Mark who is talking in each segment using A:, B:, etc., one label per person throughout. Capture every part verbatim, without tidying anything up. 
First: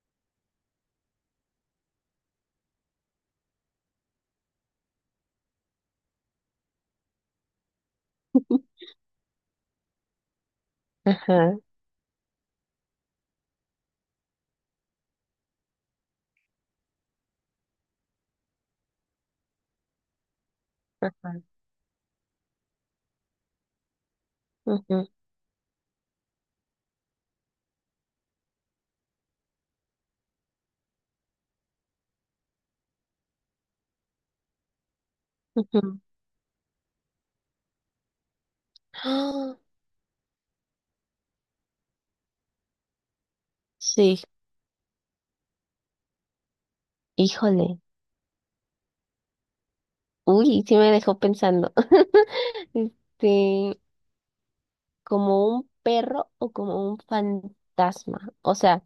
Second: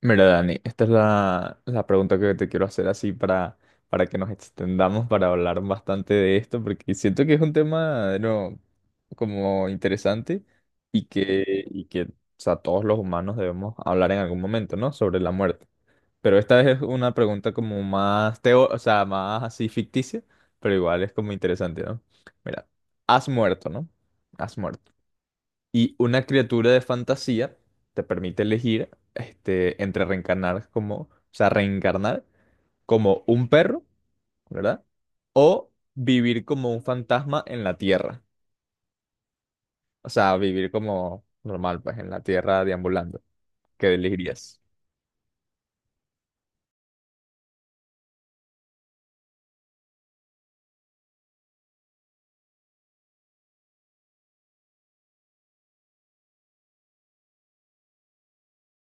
A: Mira, Dani, esta es la, la pregunta que te quiero hacer así para, para que nos extendamos, para hablar bastante de esto, porque siento que es un tema, no, como interesante y
B: Ajá,
A: que, y que, o sea, todos los humanos debemos hablar en algún momento, ¿no? Sobre la muerte. Pero esta es una pregunta como más teo, o sea, más así ficticia, pero igual es como
B: ajá,
A: interesante, ¿no? Mira, has muerto, ¿no? Has muerto.
B: ujú,
A: Y una criatura de fantasía te permite elegir este, entre reencarnar como, o sea, reencarnar como un perro, ¿verdad? O
B: ujú.
A: vivir como un fantasma en la tierra.
B: ¡Ah!
A: O sea, vivir como normal, pues en la tierra deambulando. ¿Qué
B: Sí,
A: elegirías?
B: híjole. Uy, sí me dejó pensando. Este, Como un perro o como un fantasma. O sea,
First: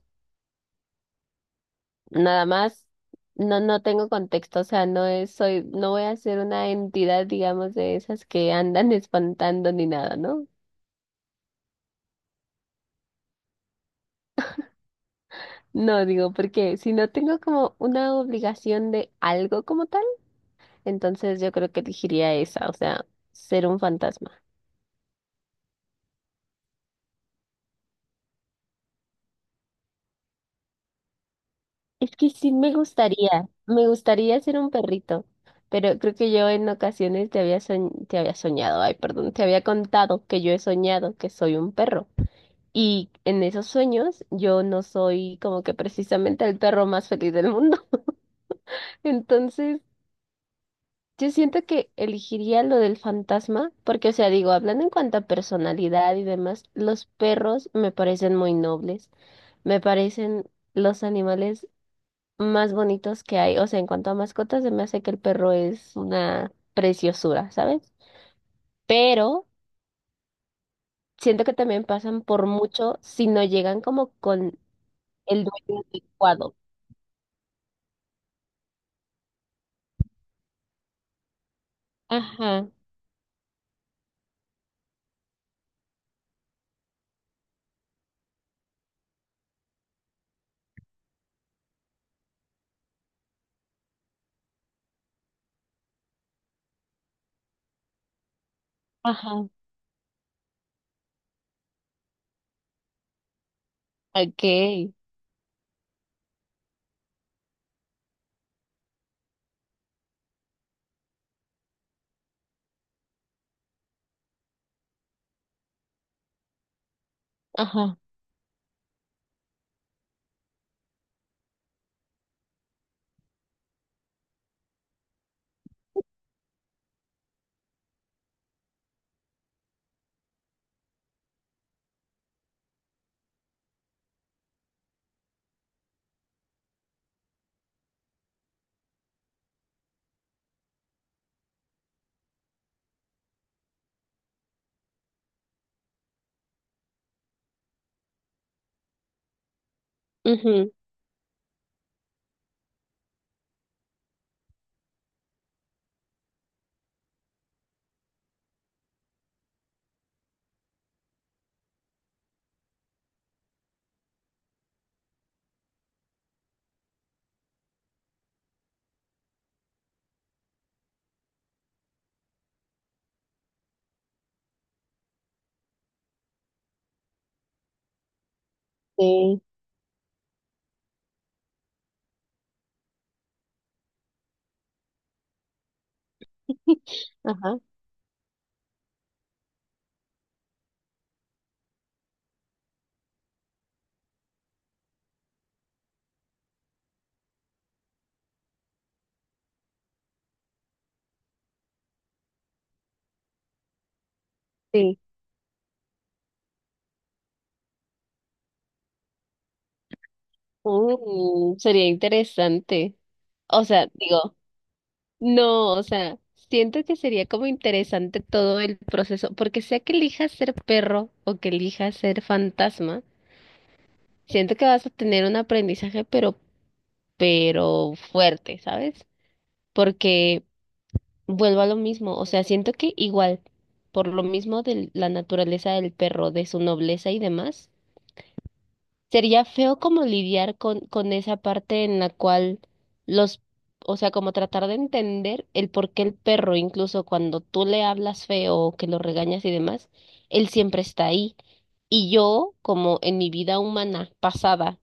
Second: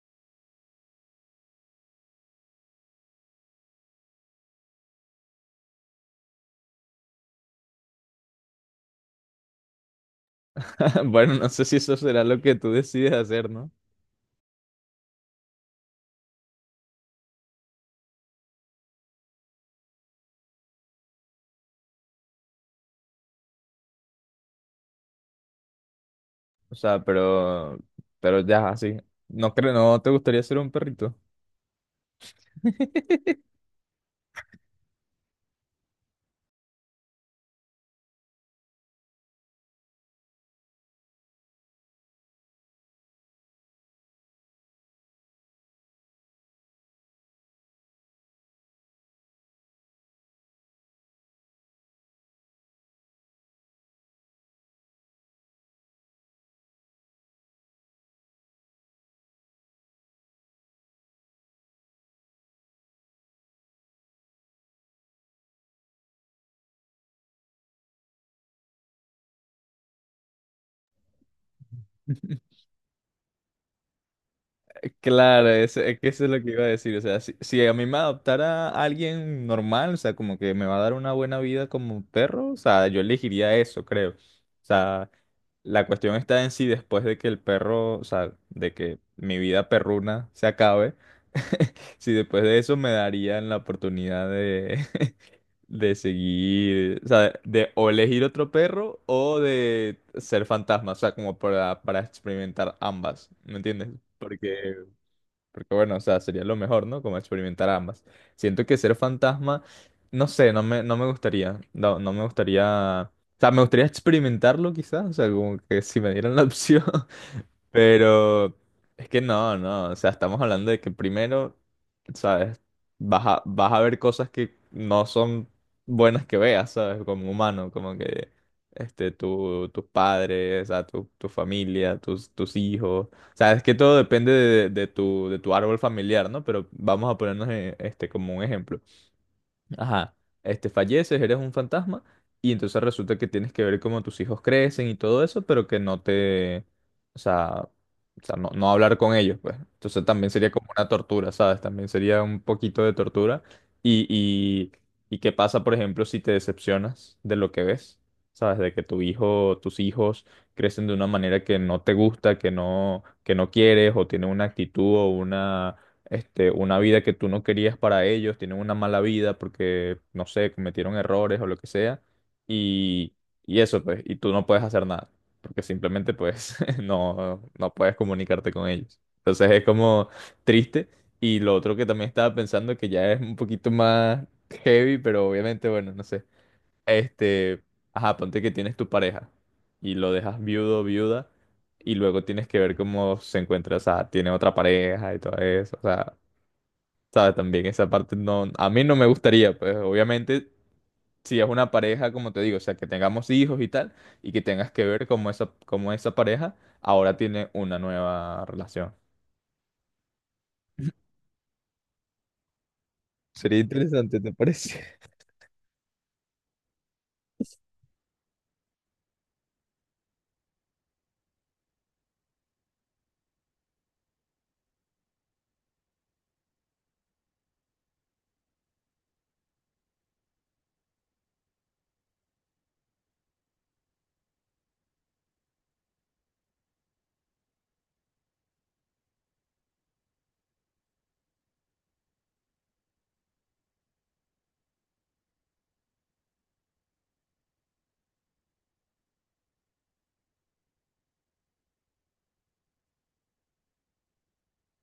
B: nada más, no, no tengo contexto. O sea, no es, soy, no voy a ser una entidad, digamos, de esas que andan espantando ni nada, ¿no?
A: Bueno, no sé si eso será lo que tú decides hacer, ¿no?
B: No, digo, porque si no tengo como una obligación de algo como tal, entonces yo creo que elegiría esa, o sea, ser un fantasma.
A: O sea, pero, pero ya, así. No creo, no te gustaría ser un perrito.
B: Es que sí me gustaría, me gustaría ser un perrito, pero creo que yo en ocasiones te había soñ- te había soñado, ay, perdón, te había contado que yo he soñado que soy un perro. Y en esos sueños yo no soy como que precisamente el perro más feliz del mundo. Entonces, yo siento que elegiría lo del fantasma, porque, o sea, digo, hablando en cuanto a personalidad y demás, los perros me parecen muy nobles, me parecen los animales más bonitos que hay. O sea, en cuanto a mascotas, se me hace que el perro es una preciosura, ¿sabes? Pero siento que también pasan por mucho si no llegan como con el
A: Claro, eso,
B: dueño
A: es que eso es lo que
B: adecuado.
A: iba a decir. O sea, si, si a mí me adoptara alguien normal, o sea, como que me va a dar una buena vida como un perro, o
B: Ajá,
A: sea, yo elegiría eso, creo. O sea, la cuestión está en si después de que el perro, o sea, de que mi vida perruna se acabe, si después de eso me darían la oportunidad de, de seguir, o sea, de o elegir otro perro o
B: ajá,
A: de ser fantasma, o sea, como para, para experimentar ambas, ¿me entiendes?
B: ok,
A: Porque bueno, o sea, sería lo mejor, ¿no? Como experimentar ambas. Siento que ser fantasma, no sé, no me, no me gustaría. No, no me gustaría. O sea, me gustaría experimentarlo quizás. O sea, como que si me dieran la opción.
B: ajá,
A: Pero es que no, no, o sea, estamos hablando de que primero, ¿sabes? Vas a, vas a ver cosas que no son buenas que veas, ¿sabes? Como humano, como que este, tu, tus padres, o sea, tu, tu familia, tus, tus hijos. O sea, es que todo depende de, de tu, de tu árbol familiar, ¿no? Pero vamos a ponernos eh, este, como un ejemplo. Ajá, este, falleces, eres un fantasma y entonces resulta que tienes que ver cómo tus hijos crecen y todo eso, pero que no te, o sea, o sea, no, no hablar con ellos, pues. Entonces también sería como
B: ujú,
A: una tortura, ¿sabes? También sería un poquito de tortura. Y, y, y qué pasa, por ejemplo, si te decepcionas de lo que ves, ¿sabes? De que tu hijo, tus hijos crecen de una manera que no te gusta, que no, que no quieres, o tienen una actitud o este, una vida que tú no querías para ellos, tienen una mala vida porque, no sé, cometieron errores o lo que sea, y, y eso, pues, y tú no puedes hacer nada, porque simplemente, pues, no, no puedes comunicarte con ellos.
B: sí,
A: Entonces es como triste, y lo otro que también estaba pensando, que ya es un poquito más heavy, pero obviamente, bueno, no sé,
B: ajá,
A: este, ajá, ponte que tienes tu pareja, y lo dejas viudo o viuda, y luego tienes que ver cómo se encuentra, o sea, tiene otra pareja y todo eso, o sea, ¿sabes? También esa parte no, a mí no me gustaría, pues obviamente si es una pareja, como te digo, o sea, que tengamos hijos y tal, y que tengas que
B: sí.
A: ver cómo esa, cómo esa pareja ahora tiene una nueva relación.
B: Uh, sería interesante.
A: Sería
B: O sea,
A: interesante, ¿te
B: digo,
A: parece?
B: no, o sea, siento que sería como interesante todo el proceso, porque sea que elijas ser perro o que elijas ser fantasma, siento que vas a tener un aprendizaje, pero, pero fuerte, ¿sabes? Porque vuelvo a lo mismo, o sea, siento que igual, por lo mismo de la naturaleza del perro, de su nobleza y demás, sería feo como lidiar con, con esa parte en la cual los, o sea, como tratar de entender el por qué el perro, incluso cuando tú le hablas feo o que lo regañas y demás, él siempre está ahí. Y yo, como en mi vida humana pasada,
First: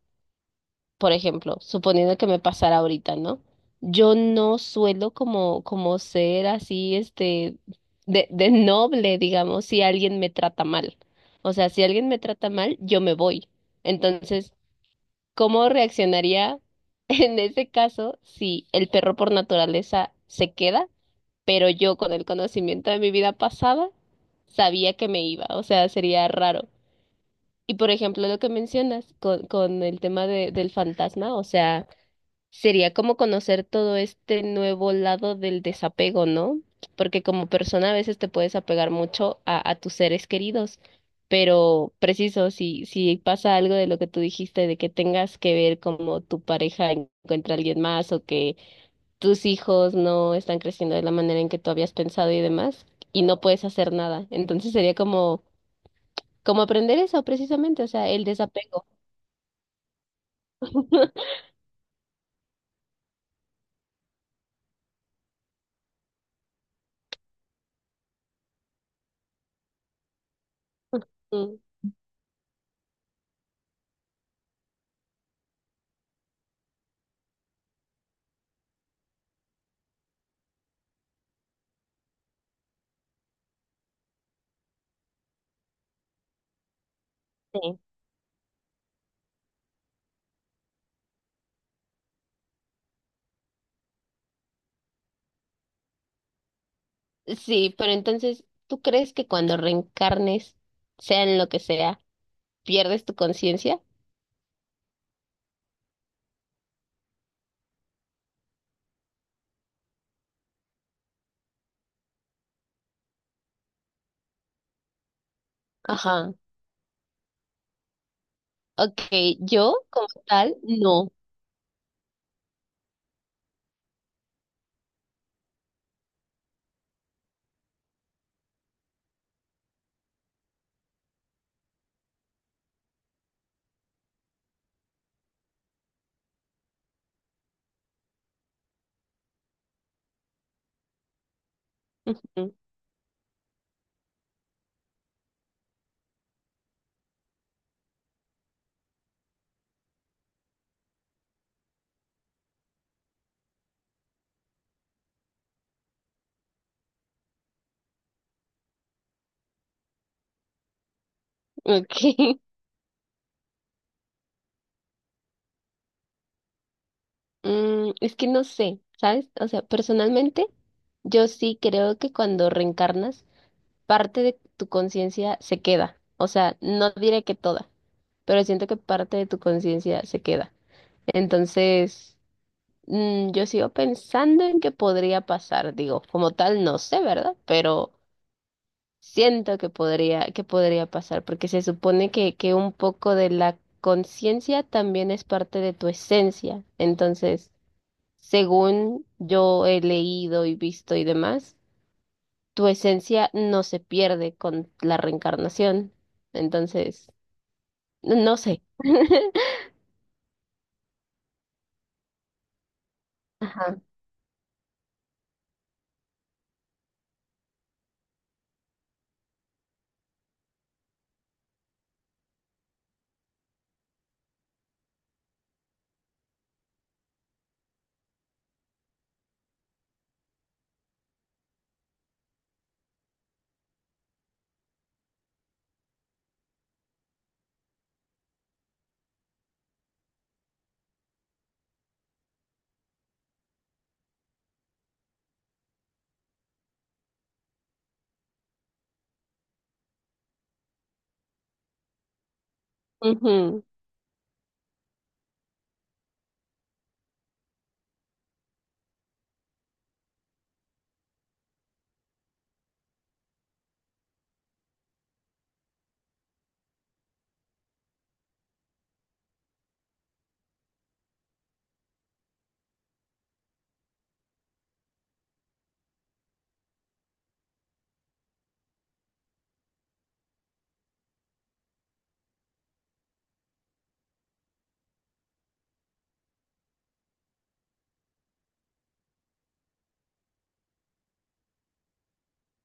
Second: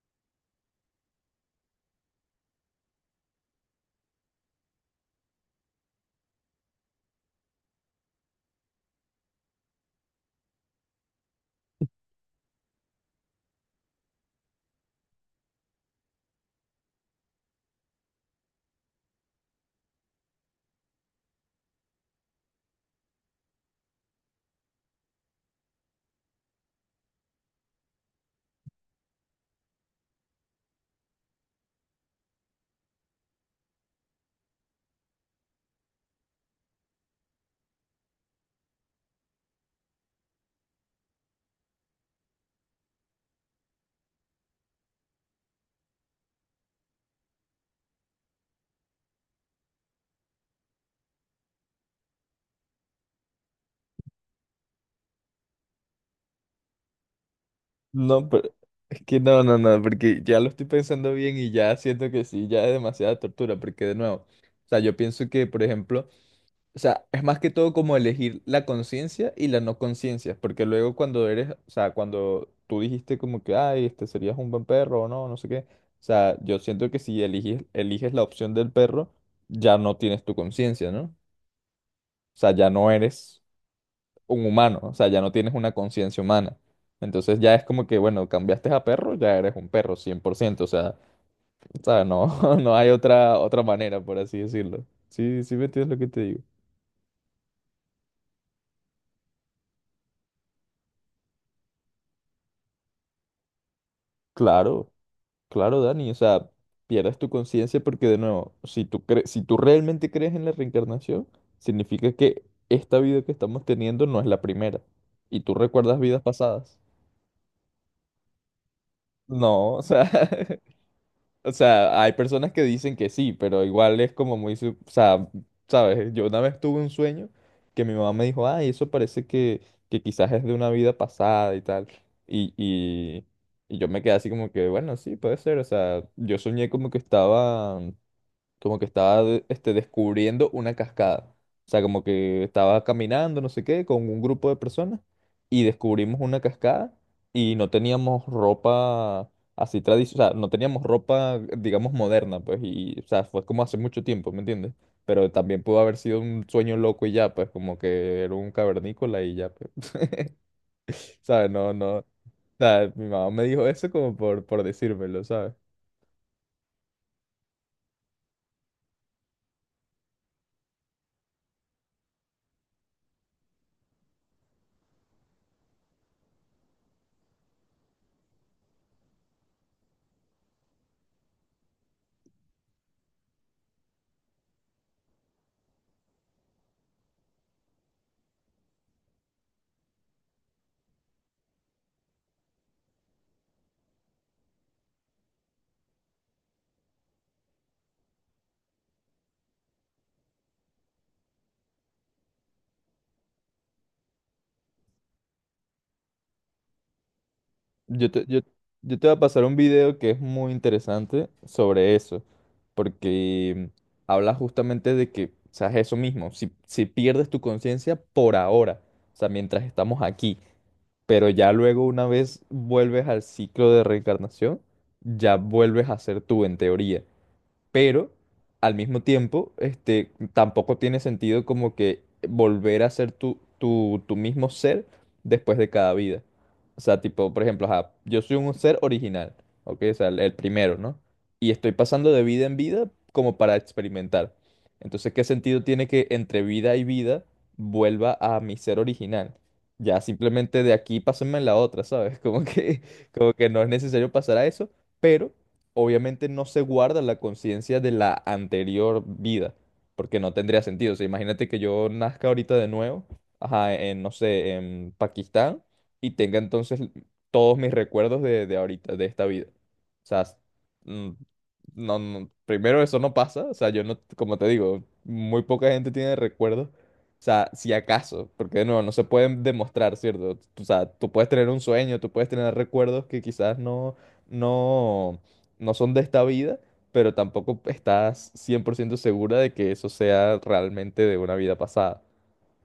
B: por ejemplo, suponiendo que me pasara ahorita, ¿no? Yo no suelo como, como ser así, este, de, de noble, digamos, si alguien me trata mal. O sea, si alguien me trata mal, yo me voy. Entonces, ¿cómo reaccionaría en ese caso si el perro por naturaleza se queda, pero yo con el conocimiento de mi vida pasada sabía que me iba? O sea, sería raro. Y por ejemplo, lo que mencionas con, con el tema de, del fantasma, o sea, sería como conocer todo este nuevo lado del desapego, ¿no? Porque como persona a veces te puedes apegar mucho a, a tus seres queridos, pero preciso, si, si pasa algo de lo que tú dijiste, de que tengas que ver como tu pareja encuentra a alguien más o que tus hijos no están creciendo de la manera en que tú habías pensado y demás, y no puedes hacer nada. Entonces sería como, como aprender eso precisamente, o sea, el
A: No, pero
B: desapego.
A: es que no, no, no, porque ya lo estoy pensando bien y ya siento que sí, ya es demasiada tortura, porque de nuevo, o sea, yo pienso que, por ejemplo, o sea, es más que todo como elegir la conciencia y la no conciencia, porque luego cuando eres,
B: Mm,
A: o sea, cuando tú dijiste como que, ay, este serías un buen perro o no, no sé qué, o sea, yo siento que si eliges, eliges la opción del perro, ya no tienes tu conciencia, ¿no? O sea, ya no eres un humano, o sea, ya no tienes una conciencia humana. Entonces ya es
B: sí.
A: como que, bueno, cambiaste a perro, ya eres un perro, cien por ciento o sea, ¿sabes? No, no hay otra, otra manera, por así decirlo. Sí, sí me entiendes lo que te digo.
B: Sí, pero entonces, ¿tú crees que cuando reencarnes, sea en lo que sea, pierdes tu conciencia?
A: Claro. Claro, Dani, o sea, pierdes tu conciencia porque de nuevo, si tú cre- si tú realmente crees en la reencarnación, significa que esta vida que estamos teniendo no es la primera y tú recuerdas vidas
B: Ajá.
A: pasadas.
B: Ok,
A: No, o
B: yo como
A: sea,
B: tal, no.
A: o sea, hay personas que dicen que sí, pero igual es como muy, sub- o sea, sabes, yo una vez tuve un sueño que mi mamá me dijo, ay, eso parece que, que quizás es de una vida pasada y tal, y, y, y yo me quedé así como que, bueno, sí, puede ser, o sea, yo soñé como que estaba como que estaba de- este, descubriendo una cascada. O sea, como que
B: Ujú,
A: estaba caminando, no sé qué, con un grupo de personas y descubrimos una cascada y no teníamos ropa así tradicional, o sea, no teníamos ropa, digamos, moderna, pues, y, o sea, fue como hace mucho tiempo, ¿me entiendes? Pero también pudo haber sido un sueño loco y ya, pues, como que era un cavernícola y ya, pues, ¿sabes? No,
B: ok.
A: no, o sea, mi mamá me dijo eso como por, por decírmelo, ¿sabes?
B: Mm, es que no sé, ¿sabes? O sea, personalmente, yo sí creo que cuando reencarnas, parte de tu conciencia se queda. O sea, no diré que toda, pero siento que parte de tu conciencia se queda. Entonces, mm, yo sigo pensando en que podría pasar, digo, como tal no sé, ¿verdad? Pero siento que podría, que podría pasar, porque se supone que, que un poco de la conciencia también es parte de tu esencia. Entonces, según yo he leído y visto y demás, tu esencia no se pierde con la reencarnación. Entonces,
A: Yo te,
B: no
A: yo,
B: sé.
A: yo te voy a pasar un video que es muy interesante sobre eso, porque
B: Ajá.
A: habla justamente de que, o sea, es eso mismo, si, si pierdes tu conciencia por ahora, o sea, mientras estamos aquí, pero ya luego una vez vuelves al ciclo de reencarnación, ya vuelves a ser tú en teoría, pero al mismo tiempo, este, tampoco tiene sentido como que volver a ser tu, tu, tu mismo ser después de cada vida. O sea, tipo, por ejemplo, ajá, yo soy un ser original, ¿ok? O sea, el, el primero, ¿no? Y estoy pasando de vida en vida como para experimentar. Entonces, ¿qué sentido tiene que entre vida y vida vuelva a mi ser original? Ya simplemente de aquí pásenme en la otra, ¿sabes? Como que, como que no es necesario pasar a eso, pero obviamente no se guarda la conciencia de la anterior vida, porque no tendría sentido. O sea, imagínate que yo nazca ahorita de nuevo, ajá, en, no sé, en Pakistán, y tenga entonces todos mis recuerdos de, de ahorita, de esta vida. O sea, s- mm, no, no, primero eso no pasa, o sea, yo no, como te digo, muy poca gente tiene recuerdos. O sea, si acaso, porque de nuevo no se pueden demostrar, ¿cierto? O sea, tú puedes tener un sueño, tú puedes tener recuerdos que quizás no, no, no son de esta vida, pero tampoco estás cien por ciento segura de que eso sea realmente de una vida pasada.